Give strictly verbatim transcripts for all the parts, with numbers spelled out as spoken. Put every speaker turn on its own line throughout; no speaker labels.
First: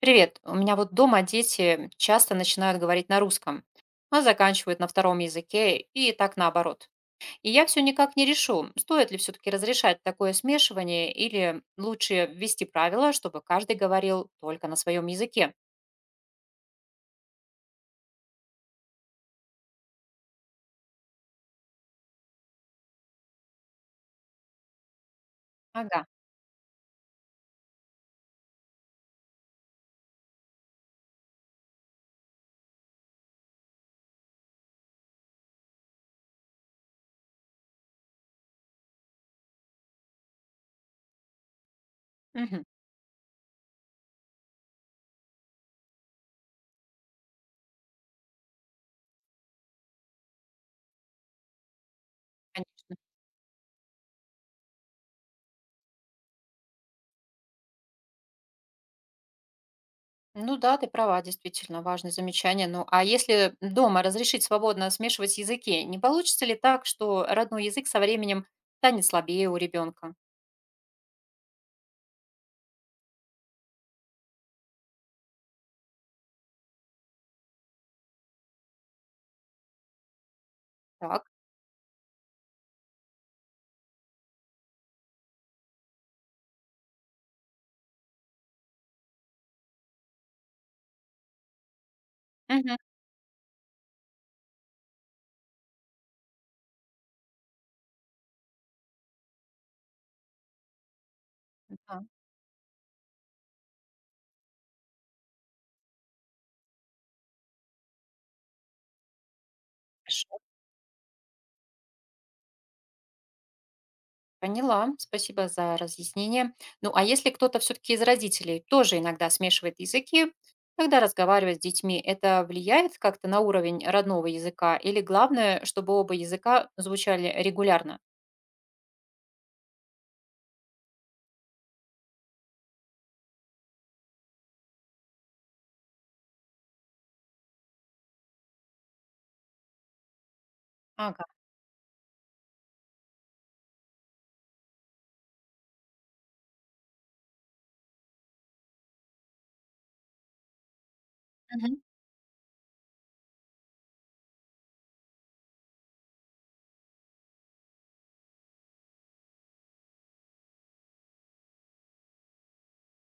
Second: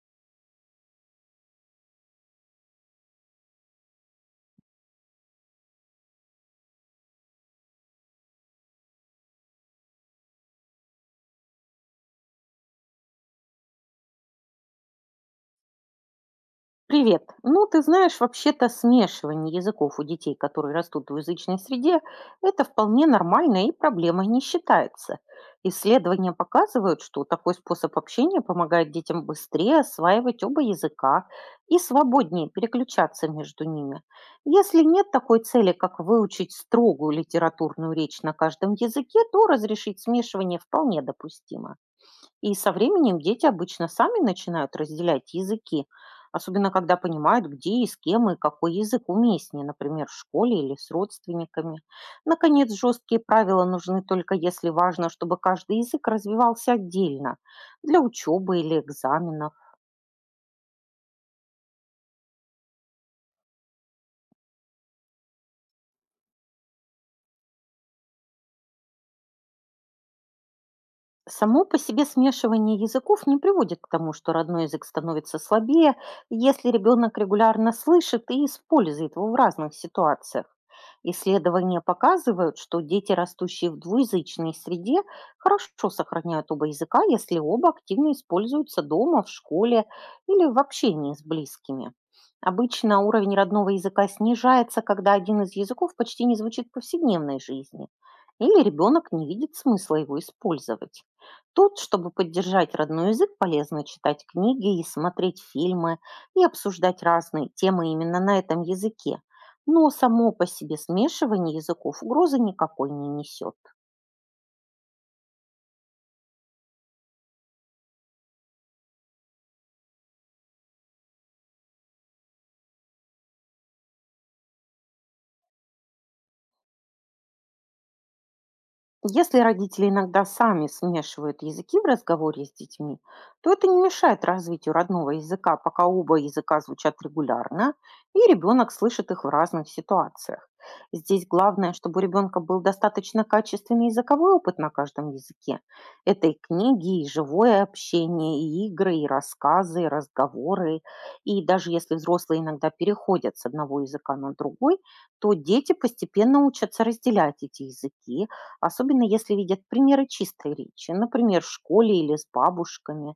Привет. У меня вот дома дети часто начинают говорить на русском, а заканчивают на втором языке и так наоборот. И я все никак не решу, стоит ли все-таки разрешать такое смешивание или лучше ввести правила, чтобы каждый говорил только на своем языке.
Привет. Ну, ты знаешь, вообще-то смешивание языков у детей, которые растут в язычной среде, это вполне нормально и проблемой не считается.
Ага.
Исследования показывают, что такой способ общения помогает детям быстрее осваивать оба языка и свободнее переключаться между ними. Если нет такой цели, как выучить строгую литературную речь на каждом языке, то разрешить смешивание вполне допустимо. И
Мгм.
со временем дети обычно сами начинают разделять языки, особенно когда понимают, где и с кем и какой язык уместнее, например, в школе или с родственниками. Наконец,
Конечно.
жесткие правила нужны только если важно, чтобы каждый язык развивался отдельно, для учебы или экзаменов.
Ну да, ты права, действительно, важное замечание. Ну а если дома разрешить свободно смешивать языки, не получится ли так, что родной язык со временем станет слабее у ребенка?
Само по себе смешивание языков не приводит к тому, что родной язык становится слабее, если ребенок регулярно слышит и использует его в разных ситуациях.
Так.
Исследования показывают, что дети, растущие в двуязычной среде, хорошо сохраняют оба языка, если оба активно используются дома, в школе или в общении с близкими.
Мгм.
Обычно уровень родного языка снижается, когда один из языков почти не звучит в повседневной жизни, или ребенок не видит смысла его использовать. Тут,
Да.
чтобы поддержать родной язык, полезно читать книги и смотреть фильмы, и обсуждать разные темы именно на этом языке. Но само
Хорошо.
по себе смешивание языков угрозы никакой не несет.
Поняла, спасибо за разъяснение. Ну, а если кто-то все-таки из родителей тоже иногда смешивает языки, когда разговаривать с детьми, это влияет как-то на уровень родного языка? Или главное, чтобы оба языка звучали регулярно?
Если родители иногда сами смешивают языки в разговоре с детьми, то это не мешает развитию родного языка, пока оба языка звучат регулярно, и ребенок слышит их в разных ситуациях.
Ага.
Здесь главное, чтобы у ребенка был достаточно качественный языковой опыт на каждом языке. Это и книги, и живое общение, и игры, и рассказы, и разговоры. И даже
Мгм.
если взрослые иногда переходят с одного языка на другой, то дети постепенно учатся разделять эти языки, особенно если видят примеры чистой речи, например, в школе или с бабушками.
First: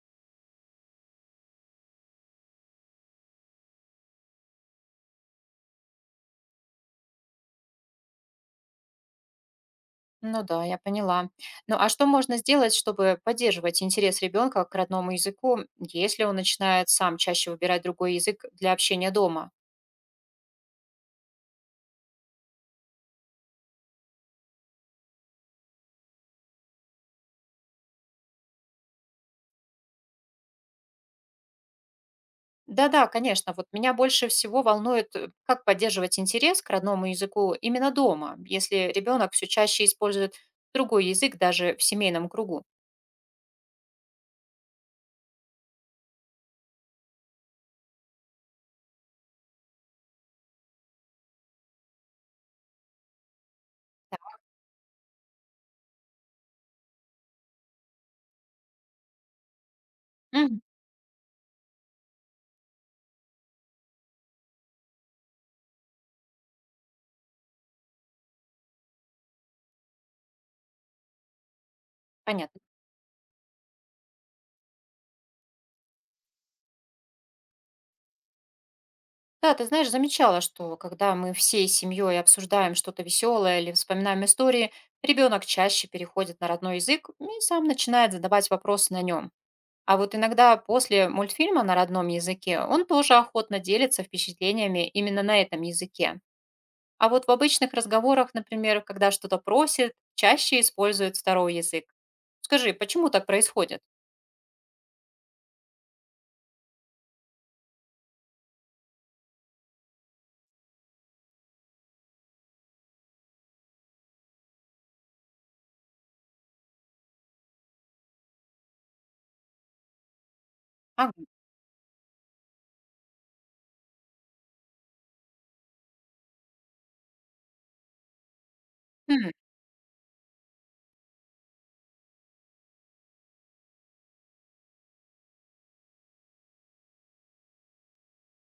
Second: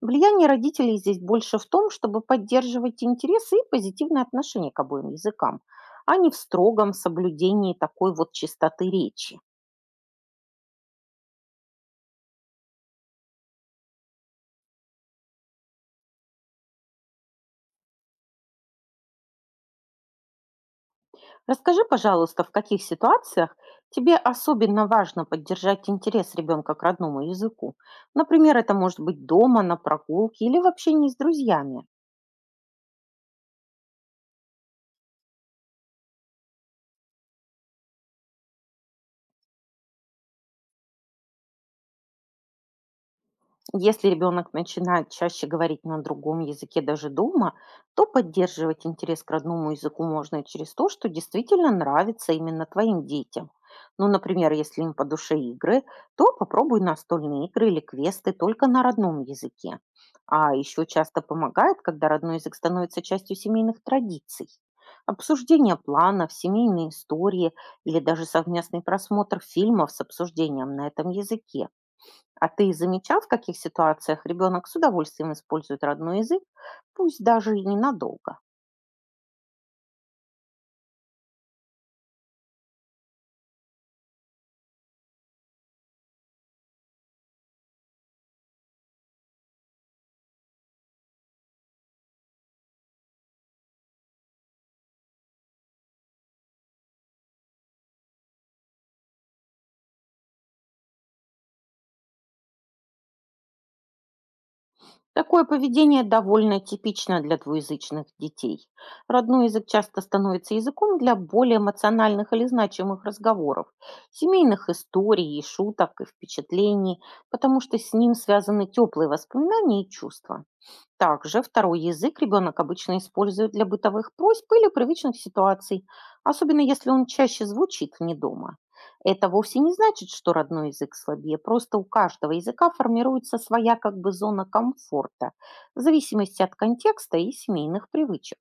Влияние родителей здесь больше в том, чтобы поддерживать интересы и позитивное отношение к обоим языкам, а не в строгом соблюдении такой вот чистоты речи.
Ну да, я поняла. Ну а что можно сделать, чтобы поддерживать интерес ребенка к родному языку, если он начинает сам чаще выбирать другой язык для общения дома?
Расскажи, пожалуйста, в каких ситуациях тебе особенно важно поддержать интерес ребенка к родному языку? Например, это может быть дома, на прогулке или в общении с друзьями.
Да-да, конечно. Вот меня больше всего волнует, э, как поддерживать интерес к родному языку именно дома, если ребенок все чаще использует другой язык даже в семейном кругу.
Если ребенок начинает чаще говорить на другом языке даже дома, то поддерживать интерес к родному языку можно через то, что действительно нравится именно твоим детям. Ну, например, если им по душе игры, то попробуй настольные игры или квесты только на родном языке. А
Мгм.
еще часто помогает, когда родной язык становится частью семейных традиций. Обсуждение планов, семейные истории или даже совместный просмотр фильмов с обсуждением на этом языке. А
Понятно.
ты замечал, в каких ситуациях ребенок с удовольствием использует родной язык, пусть даже и ненадолго?
Да, ты знаешь, замечала, что когда мы всей семьей обсуждаем что-то веселое или вспоминаем истории, ребенок чаще переходит на родной язык и сам начинает задавать вопросы на нем. А вот иногда после мультфильма на родном языке он тоже охотно делится впечатлениями именно на этом языке. А вот в обычных разговорах, например, когда что-то просят, чаще используют второй язык. Скажи, почему так происходит?
Такое поведение довольно типично для двуязычных детей. Родной язык часто становится языком для более эмоциональных или значимых разговоров, семейных историй и шуток и впечатлений, потому что с ним связаны теплые воспоминания и чувства.
Ага,
Также второй язык ребенок обычно использует для бытовых просьб или привычных ситуаций, особенно если он чаще звучит вне дома. Это
м,
вовсе не значит, что родной язык слабее, просто у каждого языка формируется своя как бы зона комфорта, в зависимости от контекста и семейных привычек.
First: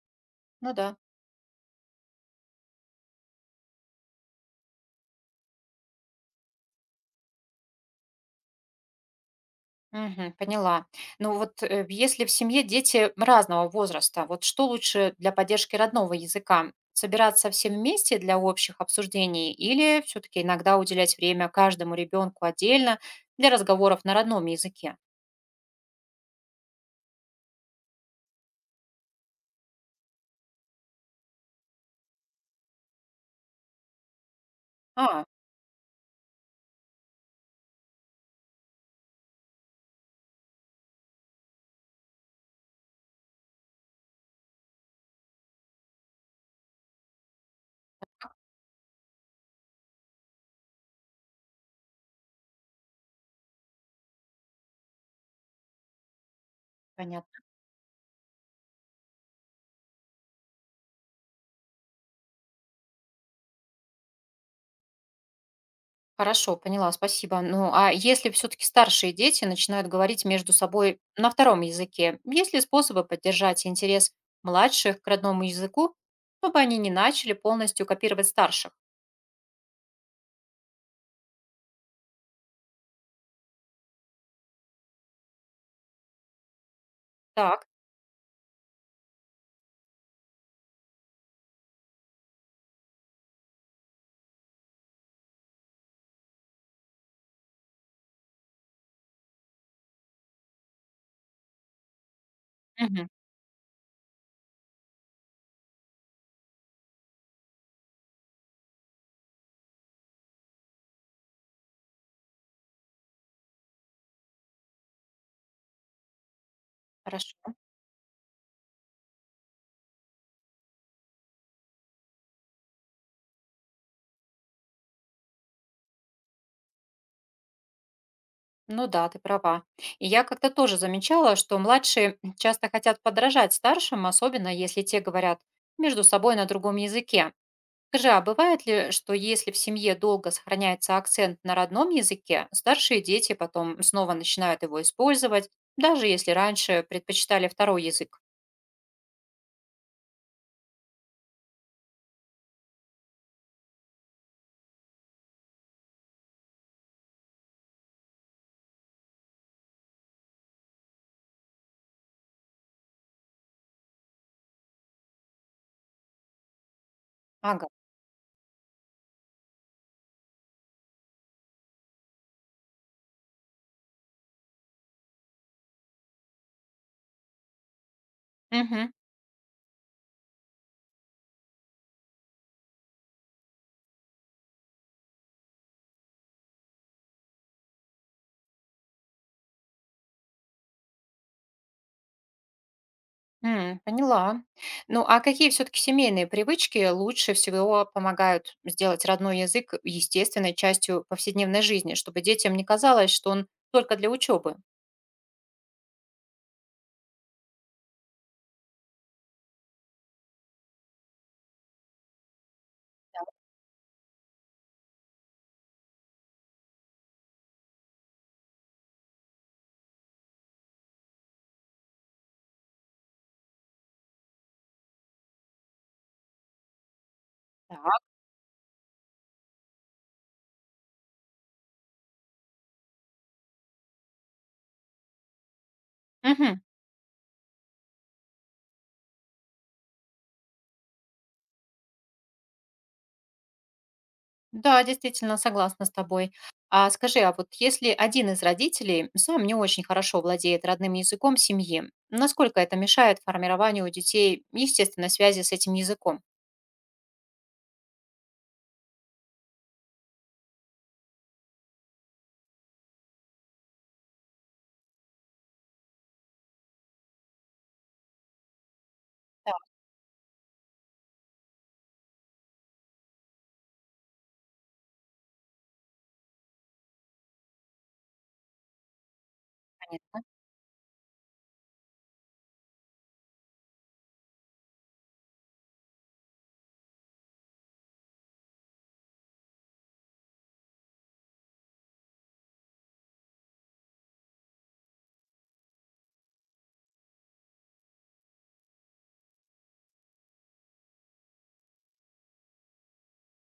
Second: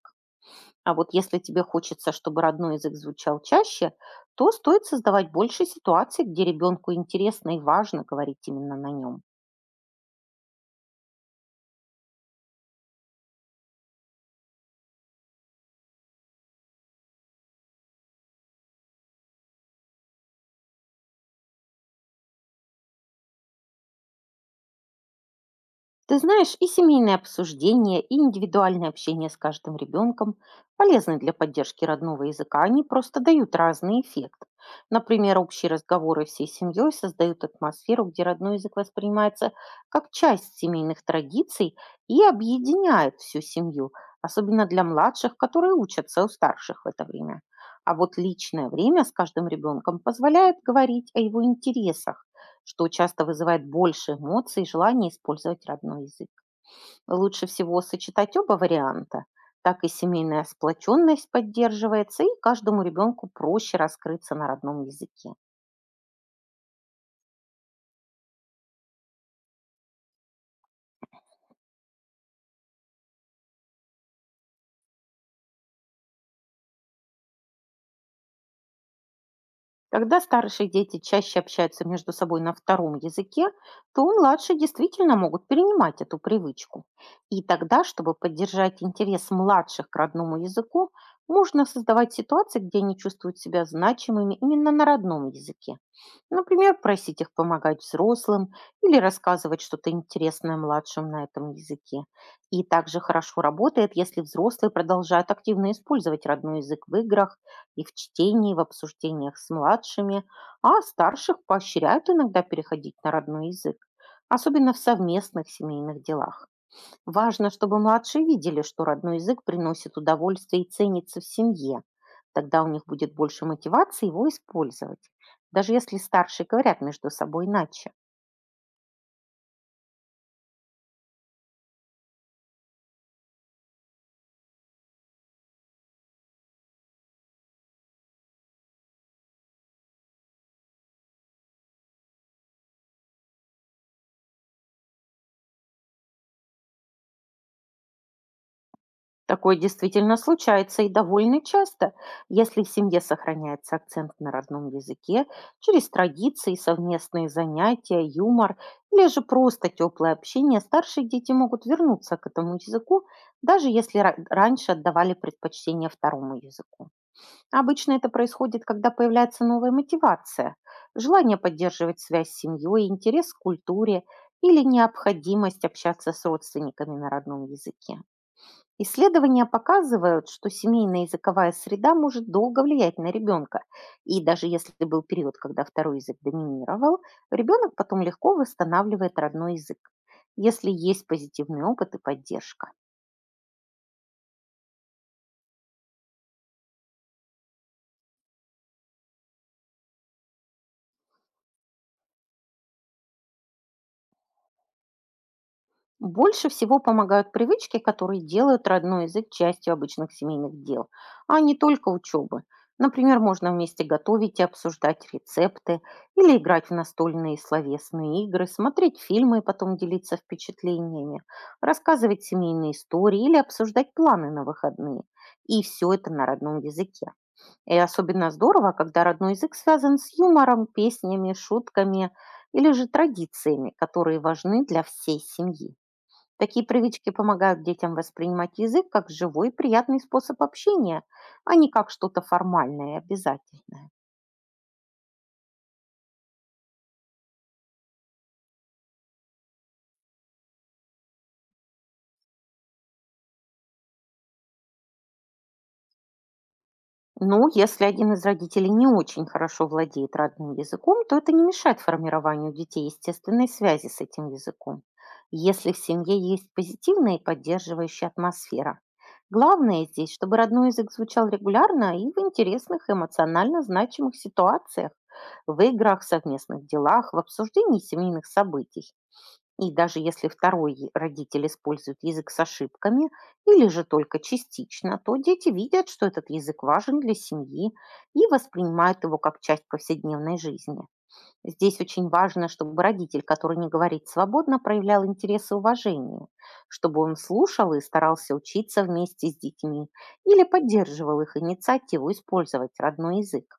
ну
А
да.
вот если тебе хочется, чтобы родной язык звучал чаще, то стоит создавать больше ситуаций, где ребенку интересно и важно говорить именно на нем.
Мгм, поняла. Ну вот э, если в семье дети разного возраста, вот что лучше для поддержки родного языка? Собираться все вместе для общих обсуждений или все-таки иногда уделять время каждому ребенку отдельно для разговоров на родном языке?
Ты знаешь, и семейные обсуждения, и индивидуальное общение с каждым ребенком полезны для поддержки родного языка. Они просто дают разный эффект.
А,
Например, общие разговоры всей семьей создают атмосферу, где родной язык воспринимается как часть семейных традиций и объединяет всю семью, особенно для младших, которые учатся у старших в это время. А вот личное время с каждым ребенком позволяет говорить о его интересах, что часто вызывает больше эмоций и желание использовать родной язык.
понятно.
Лучше всего сочетать оба варианта. Так и семейная сплоченность поддерживается, и каждому ребенку проще раскрыться на родном языке.
Хорошо, поняла, спасибо. Ну, а если все-таки старшие дети начинают говорить между собой на втором языке, есть ли способы поддержать интерес младших к родному языку, чтобы они не начали полностью копировать старших?
Когда старшие дети чаще общаются между собой на втором языке, то младшие действительно могут перенимать эту привычку. И
Так,
тогда, чтобы поддержать интерес младших к родному языку, можно создавать ситуации, где они чувствуют себя значимыми именно на родном языке. Например, просить их помогать взрослым или рассказывать что-то интересное младшим на этом языке. И также
мгм,
хорошо работает, если взрослые продолжают активно использовать родной язык в играх, и в чтении, и в обсуждениях с младшими, а старших поощряют иногда переходить на родной язык, особенно в совместных семейных делах.
хорошо.
Важно, чтобы младшие видели, что родной язык приносит удовольствие и ценится в семье. Тогда у них будет больше мотивации его использовать, даже если старшие говорят между собой иначе.
Ну да, ты права. И я как-то тоже замечала, что младшие часто хотят подражать старшим, особенно если те говорят между собой на другом языке. Скажи, а бывает ли, что если в семье долго сохраняется акцент на родном языке, старшие дети потом снова начинают его использовать, даже если раньше предпочитали второй язык?
Такое действительно случается и довольно часто, если в семье сохраняется акцент на родном языке через традиции, совместные занятия, юмор или же просто теплое общение, старшие дети могут вернуться к этому языку, даже если ра- раньше отдавали предпочтение второму языку.
Ага.
Обычно это происходит, когда появляется новая мотивация, желание поддерживать связь с семьей, интерес к культуре или необходимость общаться с родственниками на родном языке.
Мгм.
Исследования показывают, что семейная языковая среда может долго влиять на ребенка. И даже если был период, когда второй язык доминировал, ребенок потом легко восстанавливает родной язык, если есть позитивный опыт и поддержка.
М, поняла. Ну, а какие все-таки семейные привычки лучше всего помогают сделать родной язык естественной частью повседневной жизни, чтобы детям не казалось, что он только для учебы?
Больше всего помогают привычки, которые делают родной язык частью обычных семейных дел, а не только учебы. Например,
Так.
можно вместе готовить и обсуждать рецепты, или играть в настольные словесные игры, смотреть фильмы и потом делиться впечатлениями, рассказывать семейные истории или обсуждать планы на выходные. И все это на родном языке. И
Так.
особенно здорово, когда родной язык связан с юмором, песнями, шутками или же традициями, которые важны для всей семьи.
Мгм.
Такие привычки помогают детям воспринимать язык как живой и приятный способ общения, а не как что-то формальное и обязательное.
Да, действительно, согласна с тобой. А скажи, а вот если один из родителей сам не очень хорошо владеет родным языком семьи, насколько это мешает формированию у детей естественной связи с этим языком?
Ну, если один из родителей не очень хорошо владеет родным языком, то это не мешает формированию детей естественной связи с этим языком, если в семье есть позитивная и поддерживающая атмосфера.
Да,
Главное здесь, чтобы родной язык звучал регулярно и в интересных, эмоционально значимых ситуациях, в играх, совместных делах, в обсуждении семейных событий. И даже
конечно,
если второй е- родитель использует язык с ошибками или же только частично, то дети видят, что этот язык важен для семьи и воспринимают его как часть повседневной жизни. Здесь очень важно, чтобы родитель, который не говорит свободно, проявлял интерес и уважение, чтобы он слушал и старался учиться вместе с детьми или поддерживал их инициативу использовать родной язык.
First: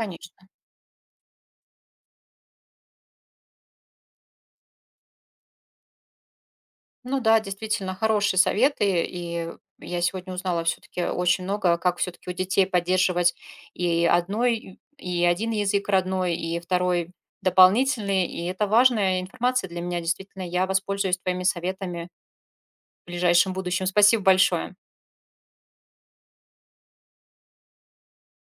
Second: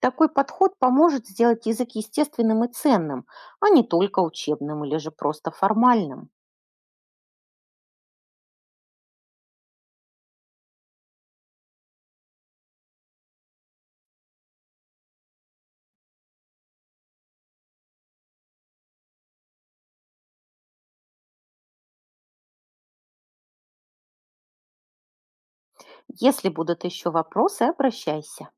Такой подход поможет сделать язык естественным и ценным, а не только учебным или же просто формальным.
Ну да, действительно, хорошие советы, и я сегодня узнала все-таки очень много, как все-таки у детей поддерживать и одной, и один язык родной, и второй дополнительный, и это важная информация для меня, действительно, я воспользуюсь твоими советами в ближайшем будущем. Спасибо большое.
Если будут еще вопросы, обращайся.